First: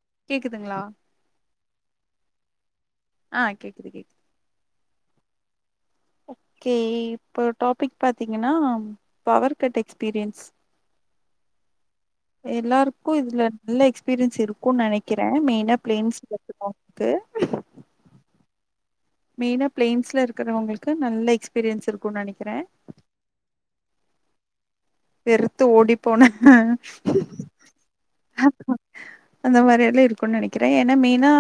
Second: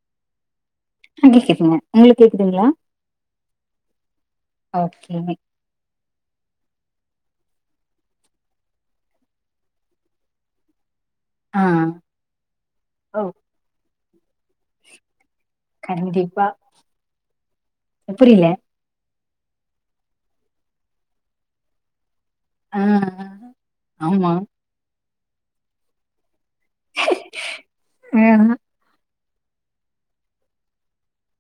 [inaudible] [unintelligible] கேக்குதுங்களா ஆ கேக்குது கேக்குது ஓகே ஓகே இப்ப டாபிக் பாத்தீங்கன்னா பவர் கட் எக்ஸ்பீரியன்ஸ் ஆ எல்லாருக்கும் ஓ இதுல நல்ல எக்ஸ்பிரியன்ஸ் பிரிஞ்ச்சிடு இருக்கும்னு நெனைக்கிறேன் மெயினா பிளேம்ஸ் கண்டிப்பா போட்டு‌ பார எனக்கு புரியல மெயின்னா பிளேம்ஸ்ல இருக்கிறவங்களுக்கு நல்ல எக்ஸ்பீரியன்ஸ் இருக்கும் நெனைக்கிறேன் ஆ ஹ ஆமா வெறுத்து ஓடிப்போன ஆ ம்ம் ஆஹ ஹஹ அந்த மாரி எல்லாம் இருக்கும்ன்னு நெனைக்கிறேன் ஏன்னா மெயினா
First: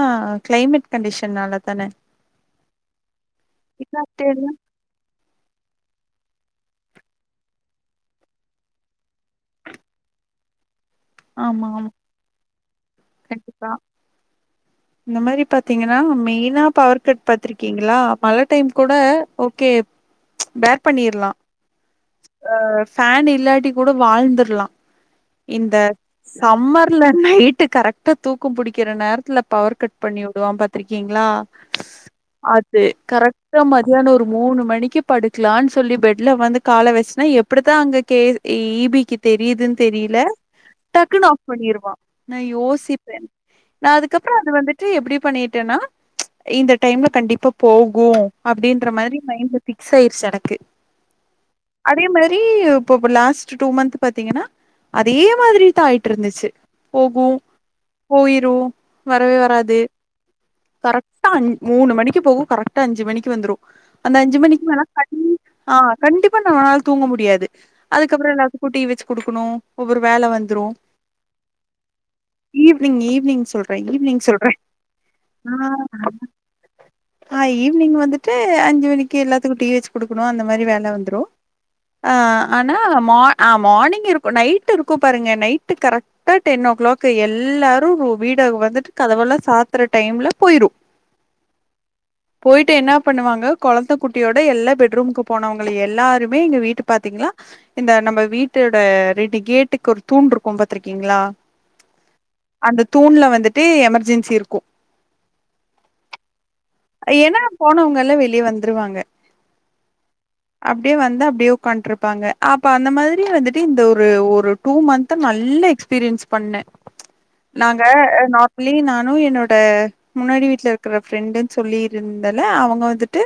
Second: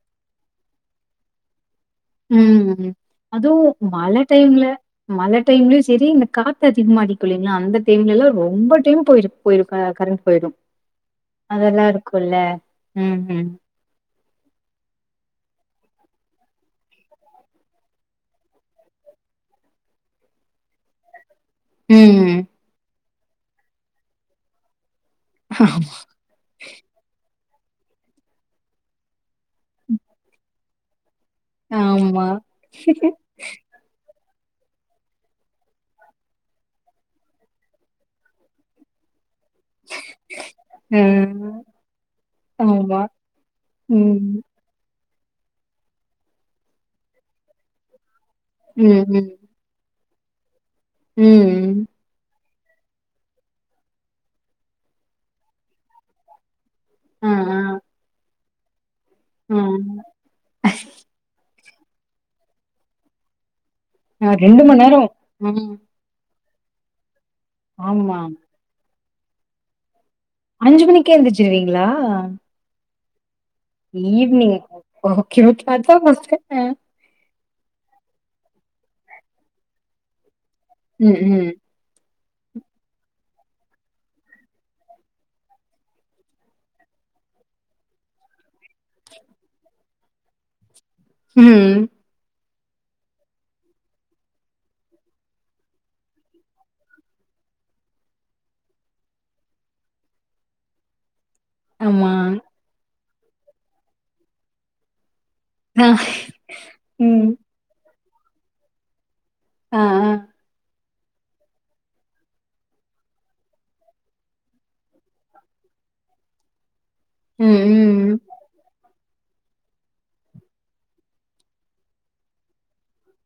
கிளைமேட் கண்டிஷனால ம்ம் அதுவும் மழ டைம்ல மழ இந்த டைம்லயும் சரி இந்த காத்த அதிகமாடிக்குள்ளீங்களா அந்த டைம்லல்லாம் ரொம்ப டைம் போயி போயிடும் கரண்ட் போயிடும் ஆமா அதெல்லாம் ஆமா இருக்குல்ல உம் உம் கண்டிப்பா இந்த மாதிரி பாத்தீங்கன்னா மெயினா பவர் கட் பாத்திருக்கீங்களா மழை டைம் கூட ஓகே பேர் பண்ணிரலாம் உம்ம் பேன் இல்லாட்டி கூட வாழ்ந்தரலாம் இந்த சம்மர்ல நைட் கரண்ட் கரெக்டா தூக்கம் பிடிக்கிற நேரத்தில்ல பவர் கட் பண்ணிவுடுவான் பர்த்திருக்கீங் நா ஆமா அது கரெக்டா மதியானம் ஒரு மூணு மணிக்கு படுக்கலாம்னு சொல்லி பெட்ல வந்து கால வச்சனா எப்படித்தான் அங்க கே ஈபிக்கு தெரியுது தெரியல டக்குன்னு ஆப் ம் பண்ணிருவான் நான் ஆமா யோசிப்பேன் நான் அதுக் ம் அதுக்கப்புறம் அது வந்துட்டு எப்படிப் புக் பண்ணிட்டேன்னா இந்த டைம்ல கண்டிப்பா போகும் அப்படின்ற மாதிரி மைண்ட் பிக்ஸ் ஆயிச் செடக்கு உம் ஏ இப்ப லாஸ்ட் டூ மந்த் பாத்தீங்கன்னா அதே மாதிரி தான் ஆயிட்டிருந்துச்சு போகு ஆ ஆ போயிட் ப்ரோ வரவே ஆ வராது கரெக்டா அஞ் மூணு மணிக்கு போகும் கரெக்டா அஞ்சு மணிக்கு வந்துடும் அந்த ஆ அஞ்சு ரெண்டு மணிக்கு மண் மேல் நேரோ கண்ட் ம் ஆஹ் கண்டிப் இப்ப நான் தூங்க முடியாது ஆமா அதுக்கப்புறம் எல்லாருக்கும் டீ வச்சு குடுக்கணும் ஒவ்வெரு அஞ்சு மணிக்கே எந்திருச்சிருவீங்களா நீங்க சொர் ஈவினிங் ஓகே ஓகே ஆ அதான் பஸ்ட் டைம்மு ஆ ஈவி்னி்ங் வந்துட்டு அஞ்சு மணிக்கு எல்லாத்துக்கும் டீ வச்சு குடுக்குணும் அந்த இந்த மாதிரி வேல ம் வந்துரும் ம் ஆனா மார்னிங் இருக்கும் நைட் இருக்கும் பாருங்க நைட்டு கரெக்டா டென் ஓ கிளாக் எல்லாரும் வீட் இவங்க வந்துட்டு கதவல்லாம் சாத்தற டைம்ல போயிரும் உம் போயிட்டு என்ன பண்ணுவாங்க குழந்தை குட்டியோட எல்லா பெட்ரூம்கு போனவங்கள எல்லாருமே எங்க வீட்டு பாாரத்தீங்களா இந்த நம்ம வீட்டோட ரெண்டு கேட்டுக்கு ஒரு தூண் இருக்கும் பாத்திருக்கீங்களா ஆமா தூண்ல வந்துட்டு எமெர்ஜென்சி இருக்கும் ஆஹ் என்ன போனவங்க வெளியே வந்துருவாங்க ஆஹ்ஹ் அப்படியே வந்து அப்படியே உட்காண்டருப்பாங்க அப்ப அந்த மாதிரியே வந்துட்டு இந்த ஒரு ஒரு டூ மந்த் நல்ல எக்ஸ்பீரியன்ஸ் பண்ணேன் ம் நாங்க ம் நார்மலி நா என்னோட முன்னாடி வீட்டுல இருக்கிற பிரெண்டு சொல்லிருந்தால அவங்க வந்துட்டு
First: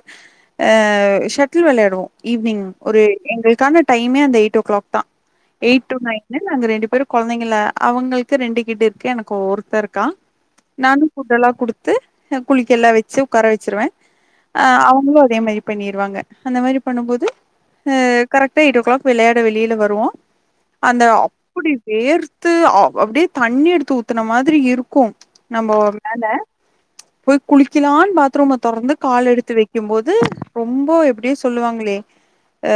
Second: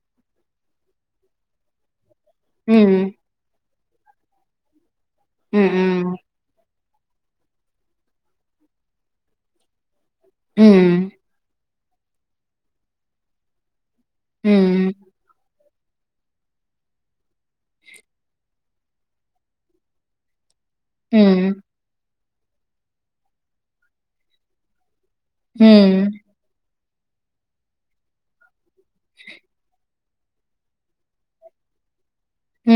அஹ் ஷட்டில் வெளையாடுவோம் ஈவி்னிங் ம் ஒரு எங்களுக்கான டைமே அந்த எய்ட் ஓ கிலாக் தான் ம் எயிட் டு ம் நைன் நாங்க ரெண்டு ஒரு கொழந்தைங்கள அவங்களுக்கு ரெண்டு கிட் இருக்கு எனக்கு ஒருத்தன் இருக்கான் ம் நானும் புட்டெல்லாம் குடுத் குளிக்கெல்லா வச்ச சிவ்கார வச்சுருவேன் ஆஹ் ம் அவங்களும் அதே மாதிரி பண்ணிருவாங்க அந்த மாதிரி பண்ணும் போது ஹ க இப்ப எயிட் ஓ கிளாக் வெளையாட வெளியில வருவோம் அந்த ம் அப்படி வேர் அப்படியே தண்ணி எடுத்து ஊத்துன மாதிரி இரு க்கும் ம் நம்ம ம் மேல போய் குளி கிலான் பாத்ரூமை தொடர்ந்து கால் எடுத்து வைக்கும்போது ரொம்ப எப்படியே சொல்லுவாங்களே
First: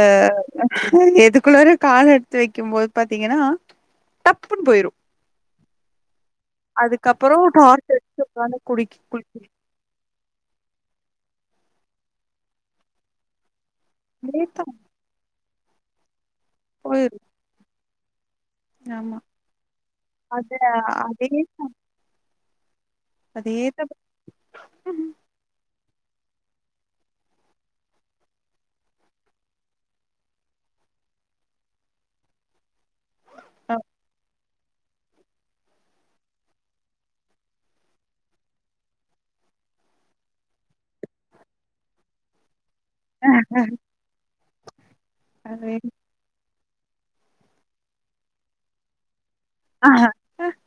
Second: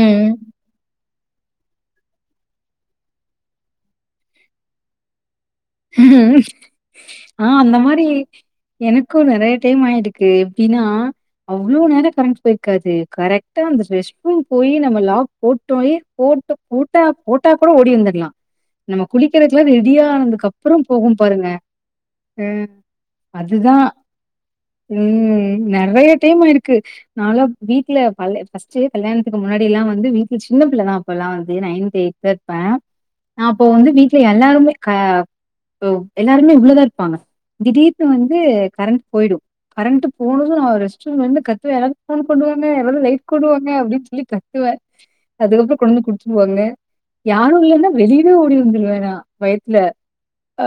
ம் எதுக்குள்ளரும் கால எடுத்து வைக்கும் போது பாத்தீங்கன்னா ரப்புன்னு போயிரும் ஆஹ் அந்த டார்ச் மாதிரி அடிச்சு உக்காந்து குளிக் எனக்கும் குளிக் நெறைய டைம் ஆயிருக்கு இருக்கு எப்படின்னா அவ்வளோ நேரம் கரெண்ட் போயிருக்காது கரெக்ட் அந்த ரெஸ்ட்ரூம் லேட்டா போய் நம்ம லாக் போட்டுயி போட்டு பூட்ட போயிரு போ கூட ஓடி வந்துரலா இருக்லாம் நம்ம ஆமா குளிக்கிறதுக்குலலாம் ரெடியா ஆனதுக்க அது அப்புறோ போகும் அதே பாருங்க அதுதா அதேத உம் நெ றைய டைம் ஆயிருக்கு நான்லா வீட்டுல ஃபர்ஸ்ட்டே கல்யாணத்துக்கு முன்னாடில்லா வந்து வீட்டுல சின்ன புள்ளதா அப்போல்லா வந்து நைன்த் எய்த்தாயிருப்பே அப்போ வந்து வீட்டுல எல்லாருமே கா எல்லாருமே உள்ளதான் இருப்பாங்க திடீர்னு வந்து கரண்ட் போயிடோ கரண்ட் போனதோ நா ரெஸ்ட்ரூம்லயிருந்து கத்துவே யாராவது போன் கொண்டுவாங்க இல்ல யாராவது லைட் கொண்டுவாங்க அப்டின்னு சொல்லி கத்துவே அதே அதுக்கப்புறோ கொண்டுவந்து குடுத்துருவாங்க யாரோ இல்லன்னா வெளியவே ஓடி வந்துடுவே நா பயத்துல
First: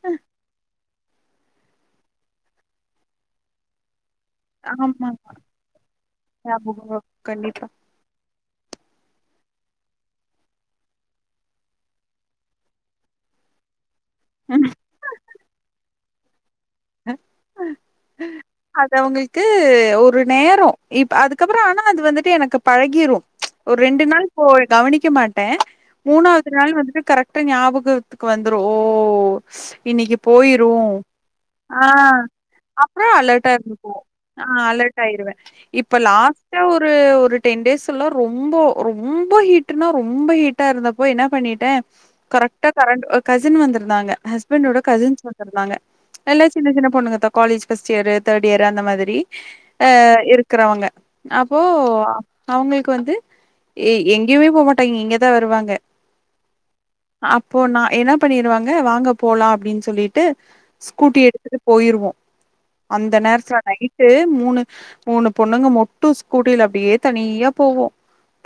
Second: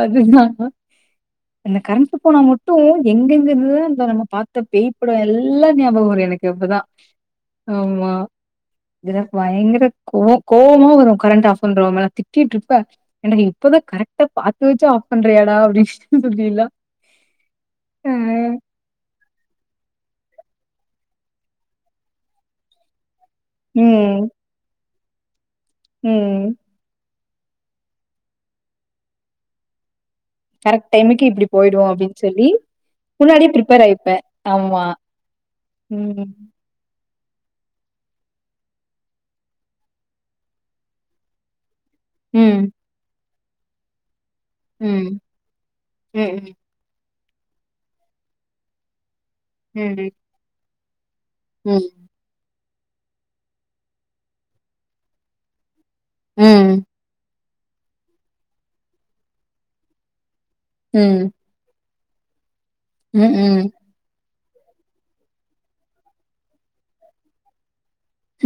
அதுதா இந்த கரண்டு போனா மட்டோ எங்கெந்துதா இந்த நம்ம பார்த்த ஆமா பேய்படோ எல்லா ஞாபகம் வரோ எனக்கு இப்பதா ஞாபகம் வரும். கண்டிப்பா ஆமா எனக்கு பயங்கர கோ கோவமா வரோ கரண்ட் ஆஃப் பண்றவங்கள திட்டிட்டுயிருப்ப இப்பதா கரெக்டா பாத்து தெரிஞ்சே ஆஃப் பண்றியாடா அப்டி இஷ்டத்துக்கு எல்லா அது அவங்களுக்கு ஒரு நேரோம் இப்ப அதுக்கப்புறோ ஆனா அது வந்துட்டு எனக்கு பழகிரும் ஒரு ரெண்டு நாள் ம். போய் கவனிக் இக்குமணி மூணாவது ம். நாள் வந்துட்டு கரெக்டா ஞாபகத்துக்கு வந்துரோ ஓ இன்னிக்கு கரெக்ட் டைமுக்கு இப்டி போ ஆஹ் அப்புறோ அலெர்டா ப்ரிப்பேர் இருந்துபோ ஆயிப்பேன். ஆஹ் ஆமா. அலார்ட் ஆயிடுவே இப்ப ம். லாஸ்டா ஒரு ஒரு டென் டேஸ்லா ரொம்ப ரொம்ப ஹீட்னா ரொம்ப ஹீட்டாயிருந்தப்போ என்ன பண்ணிட்டே கரெக்டா ம். கரண்ட் கசின் வந்திருந்தாங்க ஹஸ் என்னோட ம். கசின்ஸ் வந்திருந்தாங்க எல்லா ம். சின்னசின்ன பொண்ணுங்கதா college first year third year அந்த மாதிரி ம். அஹ் இருக்குறவங்க அப்போ ம். அவங்களுக்கு வந்து எங்கயுமே போகமாட்டாங்க இங்கதான் வருவாங்க உம் அப்போ நா என்ன பண்ணிடுவாங்க வாங்க போலா அப்டின்னு சொல்லிட்டு கூட்டி ம். எடுத்துட்டு போயிடுவோ அந்த நேரத்துல ம். நைட்டு மூணு மூணு பொண்ணுங்க மட்டும் ஸ்கூட்டில அப்டியே தனியா போவோ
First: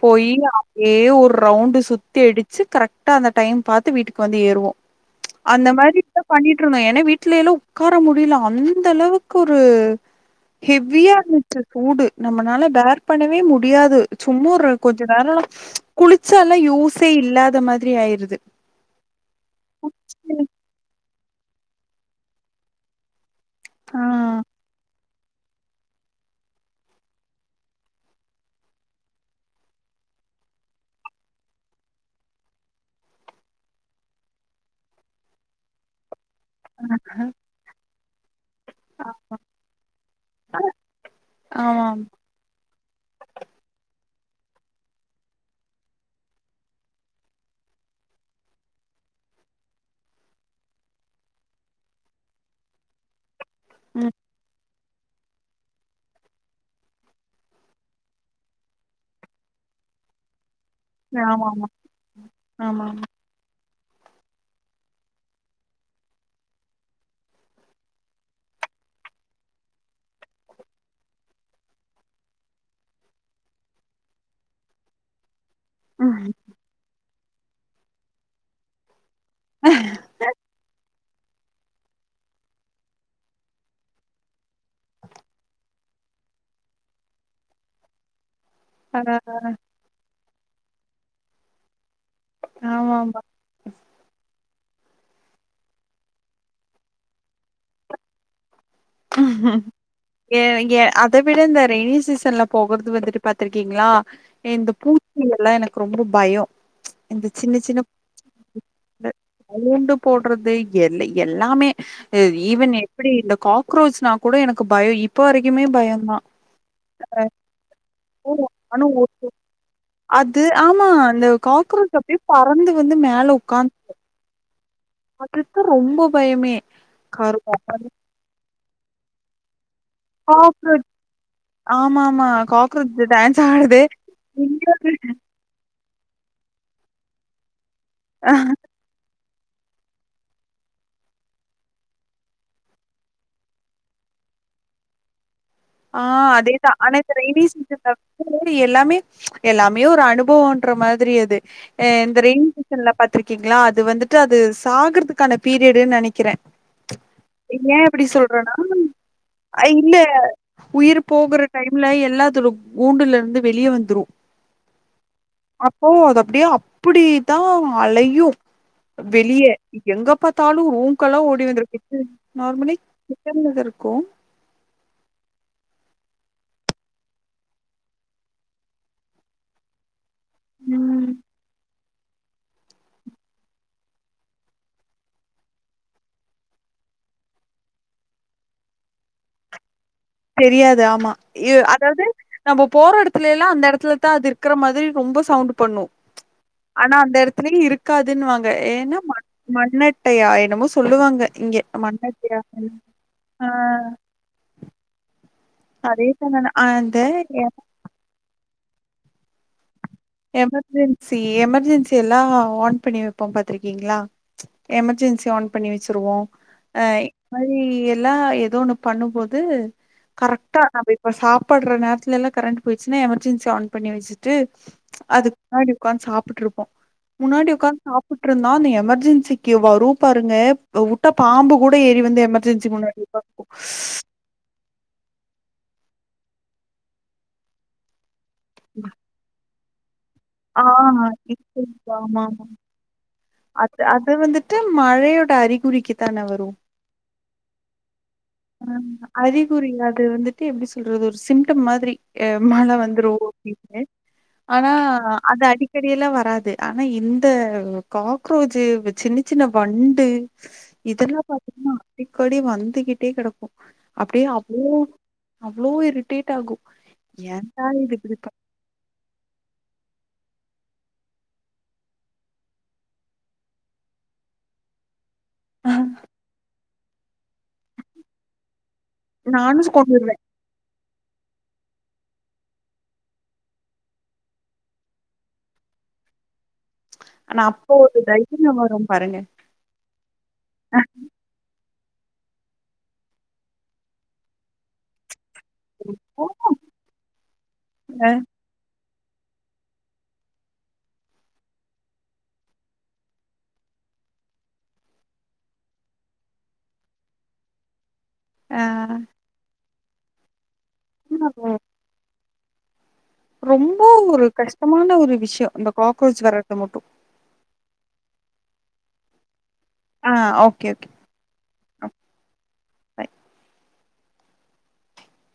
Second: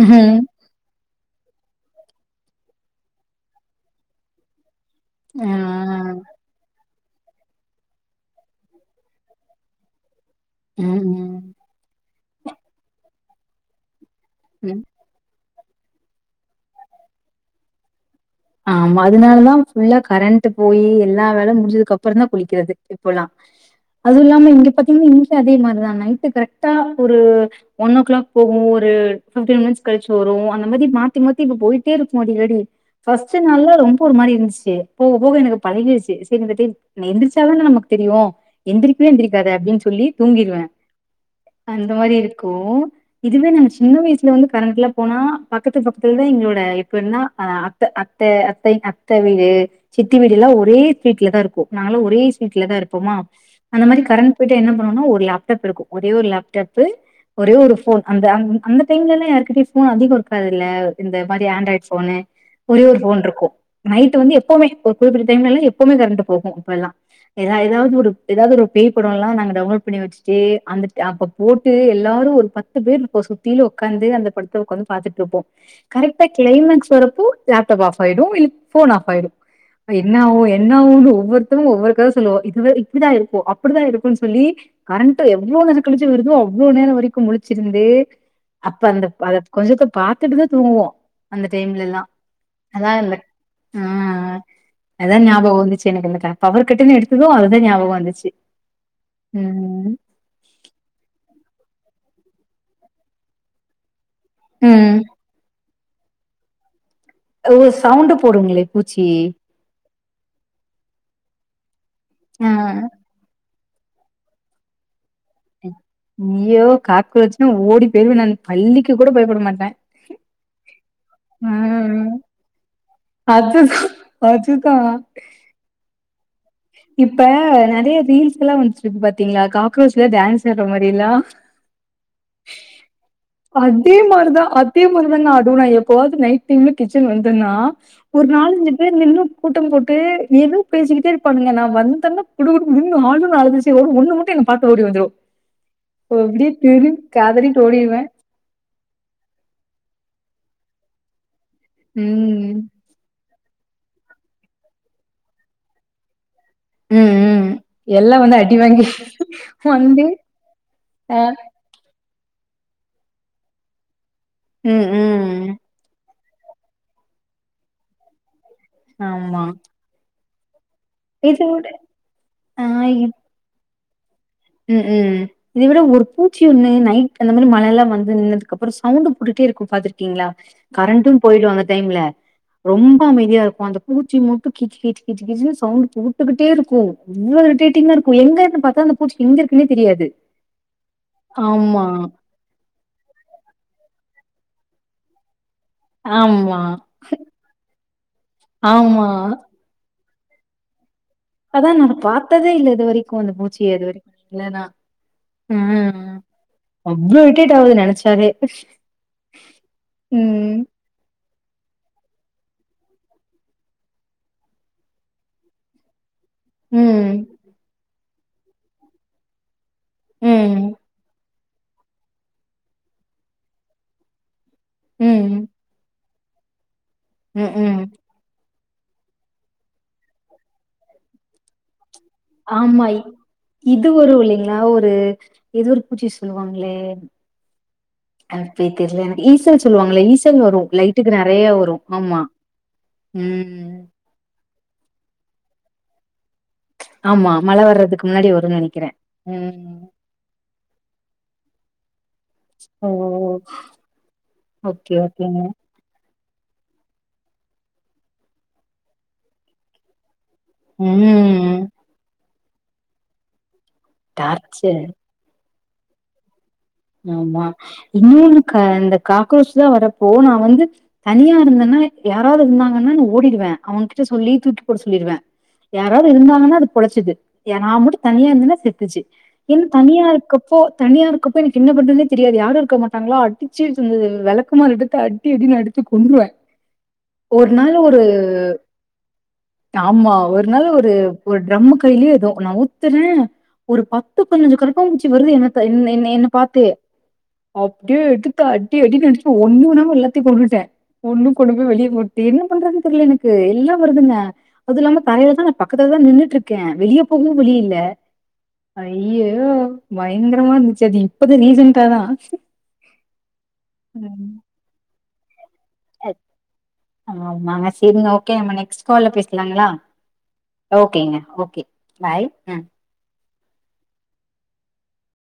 போய் ம்ஹ்ம். அதே உர் ரவுண்டு சுத்தி அடிச்சு கரக்டா அந்த டைம் பாத்து வீட்டுக் வந்து ஏறுவோம் ஆ. அந்த மாரிதான் பண்ணிட்டுருந்தோம் ஏனா வீ ட்லேலோ உட்கார முடில அந்த அளவுக்கு ஒரு ஹெவியா ம். இருந்துச்சு சூடு நம்மளால வெர் பண்ணவே முடியாது சும்மொரு ம். கொஞ்ச நேரள குளிச்சல்லே யூசே இல்லாத மாதிரி ஆயிரு ஆமா அதனாலதா ஃபுல்லா கரண்ட்டு போயி எல்லா வேல முடிஞ்சதுக்கப்பறந்தா குளிக்கறது இப்பல்லா ஆ அதுல்லாம இங்க பாத்தீங் ங் அதே மார்தா நைட்டு கரெக்டா ஒரு ஒன் ஓ கிளாக் போகு ஒரு ஃபிப்டீன் மினிட்ஸ் கழிச்சு வரு அந்த மாரி மாத்தி மாத்தி இப்ப போயிட்டே இருக்கு அடிஅடி ஃபர்ஸ்ட் நாள்லா ரொம்ப ஒரு மாரி இருந்ச்சு போக போக எனக்கு பழகிருச்சு [unintelligible] நெந்திச்சால நமக் தெரியொ எந்திரிக்கவே எந்திரிக்காத அப்டின்னு சொல்லி தூங்கிருவேன் அந்த ஆமாம் மாரி இருக்கோ இதுவே நம் சின்ன வயசுல வந்து கரண்ட்லாம் போனா பக்கத்து பக்கத்துல்தா எங்களோட இப்ப என்னா அ த்த அத்த அத்தை அத்த வீடு சித்தி வீடுலா ஒரே தீட்லதான் இருக்கு நாங்கலு ஒரே ஸ்வீட்லதா இருப்போமா அந்த மாரி ம் கரண்ட் போய்ட் என்ன ப ந்நோ ஒரு லப்டப் இருக்கு ஒரே ஒரு லப்டப்பு ஒரே ஒரு ஃபோன் அந்த அந் அந்த டைம்லல யார்கிட்ட ஃபோன் அதிக இருக்கா ல்ல இந்த மாரி ஆமாமா ஆண்ட்ராய் ஃபோனு ஒரேயோர் ஆமாமா ஃபோன் ட்ருக்கு நைட்டுவந்து எப்போமே ஒரு குறிப்பிட்ட டைம்லல்லா எப்போமே கரண்ட் போகு இப்பல்லா ஏத எதாது ஒரு எதாது ஒரு பேய் படம்ல்லா நாங்க டவுன்லோட் பண்ணி வச்சுட்டு அந்த அப்ப போட்டு எல்லாரு ஒரு பத்து பேர் நிப்போ சுத்திலு உக்காந்து அந்த படத்தை உக்காந் பாத்துட்டுருப்போ கரெக்டா கிளைமாக்ஸ் வரப்போ லாப்டாப் ஆஃப் ஆய்டு இல் ஃபோன் ஆஃப் ஆய்டு என்ன ஊ என்ன ஊஹு ஒவ்வொருத்துரு ஒவ்வொரு கத சொல்லுவோ இதுவே இப்படிதா இருக்கோ அப்படிதா இருக்கு சொல்லி கரண்ட்டு எவ்ளோ நேர கழிச்சு வருதோ அவ்ளோ நேர வரிக்கு முளிச்சிருந்து அப்ப ஆ அந்த அத கொஞ்சத்த பா த்துட்டுது தூங்குவோ அந்த டைம்லல்லா ஆமாமா அதாந்த ஆஹ்ஹ அதா ஞாபகொவந்துச்சு எனக்கு ந்தக பவர் கட்டுனு எடுத்தது அதுதா ஞாபக வந்துச்சு ம் யா ய ங்ஞ அத விட இந்த ரெய்னி சீசன்ல போகறது வந்துட்டு பாத்ரிக்கீங்களா இந்த ம் பூத் தியெல்லா எனக் ரொம்ப பயம் சவுண்டு போடுங்களே பூச்சி சவுண்டு போடுறது எல் எல்லாமே ஹ ஆ ஈவன் எப்படி இந்த க்ரோச்னா கூட எனக்கு பயம் இ இப்ப வரைக்குமே பயந்தான் ஐயோ காக்ரோச்னா ஓடி போயிருவே நானு பல்லிக்கு கூட பயப்பட மாட்டே அது ஆமா அ காக்ரோச் அப்டியே பறந்து அது அது அதுத்தா ரொம்ப பயமே இப்ப கரு நிறைய ரீல்ஸ் எல்லாம் வந் ப்ப பாத்தீங்களா கா ஸ்கூல்ஸ்லே டான்ஸ் ஆடற காக்ரோச் மாதிரித ஆமா ஆமா காக்ரோச் டான்ஸ் ஆடுது அதே மாதிரிதான் அதே இன்னொரு மாதிரிதான்னா அடுவே எப்ப போவது நைட் டைம்ல கிச்சன் வந்தன்னா ஆ ஒரு நாலஞ்சு பேர் நின்னும் கூட்டம் போட்டு ஏதும் பேசிக்கிட்டே இரு பானுங்க நான் வந்தன்ன குடு குடு ம்னு அழுச்சு ஒண்ணு மட்டும் எங்க பார்க்க ஓடி வந்துடும் ஆஹ் அதேதான் ஆனா இந்த ரெய்னி சீசன்ல ஓடிருவே [unintelligible] எல்லாமே எல்லாமே ஒரு அனுபவம் ன்ற மாதிரி அது இந்த ரெயின் ம் சீசன்ல பா்த்திருக்கீங்களா அது அது வந்துட்டு அது சாகறதுக்கான பீரியடுன்னு நினைக்கிறேன் உம் உம் எல்லாம் வந்து அடி வாங்கி அ இல்ல வந்து உயிர் ஆ போகற டைம்ல எல்லாத்தொட கூண்டுல இருந்து வெளியே வந்துரும் ம் ம் அப்போ அத அப்படியே அப்படி தான் அலையும் ஆமா வெளிய எங்கப் ப்பாத்தாலும் கெல்லாம் இத ஓடி வந்துரு விட கிச்ச நார்மலி கிச்ச இரு கு உம் உம் இதை விட ஒரு பூச்சி ஒண்ணு நைட் அந்த மாதிரி மழைய எல்லாம் வந்து நின்னதுக்கு அப்புறம் சவுண்ட போட்டுட்டே இருக்கும் பாத்த இருகிங்களா ம். கரண்ட்டும் போயிடும் அனா டைம்ல ரொம்ப அமைதியா இருக்கும் அந்த பூச்சி மட்டும் கிச்சுகிச்சுனு கிச்சுனு சவுண்டு கொடுத்துகிட்டே இருக்கும் அவ்ளோ இரிடேட்டிங்க இருக்கும் எங்கன்னு பார்த்தா அந்த ச்சு எங்க இருக்குனேத் தெ தெரியாது ஆமா ஏ அதாவது நம்ப போற இடத்துல எல்லாம் அந்த இடத்துல அது இருக்கிற மாரி ரொம்ப சவுண்ட் பண்ணும் ஆமா, ஆனா அந்த இடத்துலய இருக்காதுன்னுவாங்க ஏன்ன ஆமா. மண்ண அயா என்னமோ சொல்லுவாங்க இங்க அதான் நான் மண்ணட்டையா பாத்ததே இல்ல இது வரைக்கும் அந்த ஆ மூச்சிய இது வரைக்கும் இல்லன்னா ம் ம் அதேதா நானு அந்த அவ்ளோ எ விட்டுட்டு ஆகுது நினைச்சாவே [inaudible] எமர்ஜென்சி எமர்ஜென்சி எல்லாம் ஆன் பண்ணி வைப்போம் பாத்ருக்கீங்களா எமர்ஜென்சி ஆன் பண்ணி வச்சருவோம் அ இந்த ம். மாரி எல்லா ஏதோ ஒண்ணு பண்ணும்போது கரெக்டா ம். நம்ப இப்ப சாப் ப்படுறநேரத்துல எல்லாம் கரண்ட் போயிச்சுன்னா எமர்ஜென்சி ஆன் பண்ணி வச்சிட்டு ம். அதுக்கு முன்னாடி உக்காந்து சாப் ருப்போம் முன்னாடி ம்க்ம். உக்காந்து சாப்பட்றுந்தோம் அந்த எமர்ஜென்சிக்கு வரும் பாருங்க வுட்ட பாம்பு கூட ஏறி வந்து எமர்ஜென்சி ஆமா முன்னாடி உக்காந்துக்கும். இது ஒரு இல்லிங்களா ஒ இது எதோ ஒரு பூச்சி சொல்லுவாங்களே ஆர்த்தி தெர்யில எனக்கு ஈஸ் சொல்லாங்களா இசி ஆ வரும் லைட்டுக்கு நிறைய வரும் ஆமா அ ம். அது வந்து ம மழையோட அறி குறிக்கு தான வரு ஆமா மழ வர்றதுக்கு முன்னாடி வரும்னு நெனைக்கிறே அறிகுறி ம் அது வந்துட்டு எப்படி சொல்றது ஒரு சிம் மாதிரி மழை ஓ வந்துரும் அப்படின்னு ஆனா ஓகே ஓகேங்க அது அடிக்கஎல்லாம் வராது ஆனா இந்த காக்ரோஜு சின்ன சின்ன வண்டு இதெல்லாம் ம் பாத்தீங்கன்னா ப்படி வந்துக்கிட்டே கிடக்கும் அப்படியே அப்போ டார்ச்சர் அவ்வளோ இரிட்டேட் ஆகும் ஆமா ஏன்டா இது இப்டி இன்னொன்னு இந்த காக்ரோச் தான் வரப்போ நான் வந்து தனியா இருந்தேன்னா யாராவது இருந்தாங்கன்னா நான் ஓடிடுவேன் அவன்கிட்ட சொல்லி தூக்கி போட சொல்லிடுவேன் பண் யாராவது இருந்தாங்கன்னா அ குழச்சது நான் மட்டும் தனியா இருந்த செ செத்துச்சி நானும் கொண்டு தனியா வருவேன். இருக்கப்போ தனியா இருக்க இப்ப எனக்கு என்ன பண்றதுனே தெரியாது யாரும் இருக்க மாட்டாங்கள அட்டிச்சு விளக்கமார் எடுத்து அட்டி அடினு அடுத்து கொண்டுுவவேன் ஆனா ஒரு அப்போ நாள் ஒரு தைரியம் வரும் பாருங்க. ஆமா ஒரு நாள் ஒரு ஒரு டிரம்முக்கு கே ஏதோ நான் நவுத்துறேன் ஒரு பத்து பதினஞ்சு கரப்பாபுச்சு வருது என இ இன்னேன்ன ஆமாங்க. பாத்தே அப்படியே எடுத்தா அடி டடி அட்னு அடிச்சி ஒண்ணும் உடாம எல்லாத்தையும் கொண்டுட்டேன் ஒண்ணும் கொண்டு போய் வெளியே போட்ட என்ன பண்றதுன்னு தெரியில எனக்கு எல்லாம் வருதுங்க அது இல்லாம தலயிலதான் நான் பக்கதுல தான் நின்னுட்டு இருக்கேன் வெளியே போகவும் வெலில்ல அ ஐயோ பயங்கரமாஞ்சு அப்பது நீசன்ாதான ரொம்ப ஒரு கஷ்டமான ஒரு வி ஆஹ் மனசே நோக் நெக் கால பேச ங்களா ஆ ஓகே, ஓகே. ஓகேங்க ஓகே பாய் அ.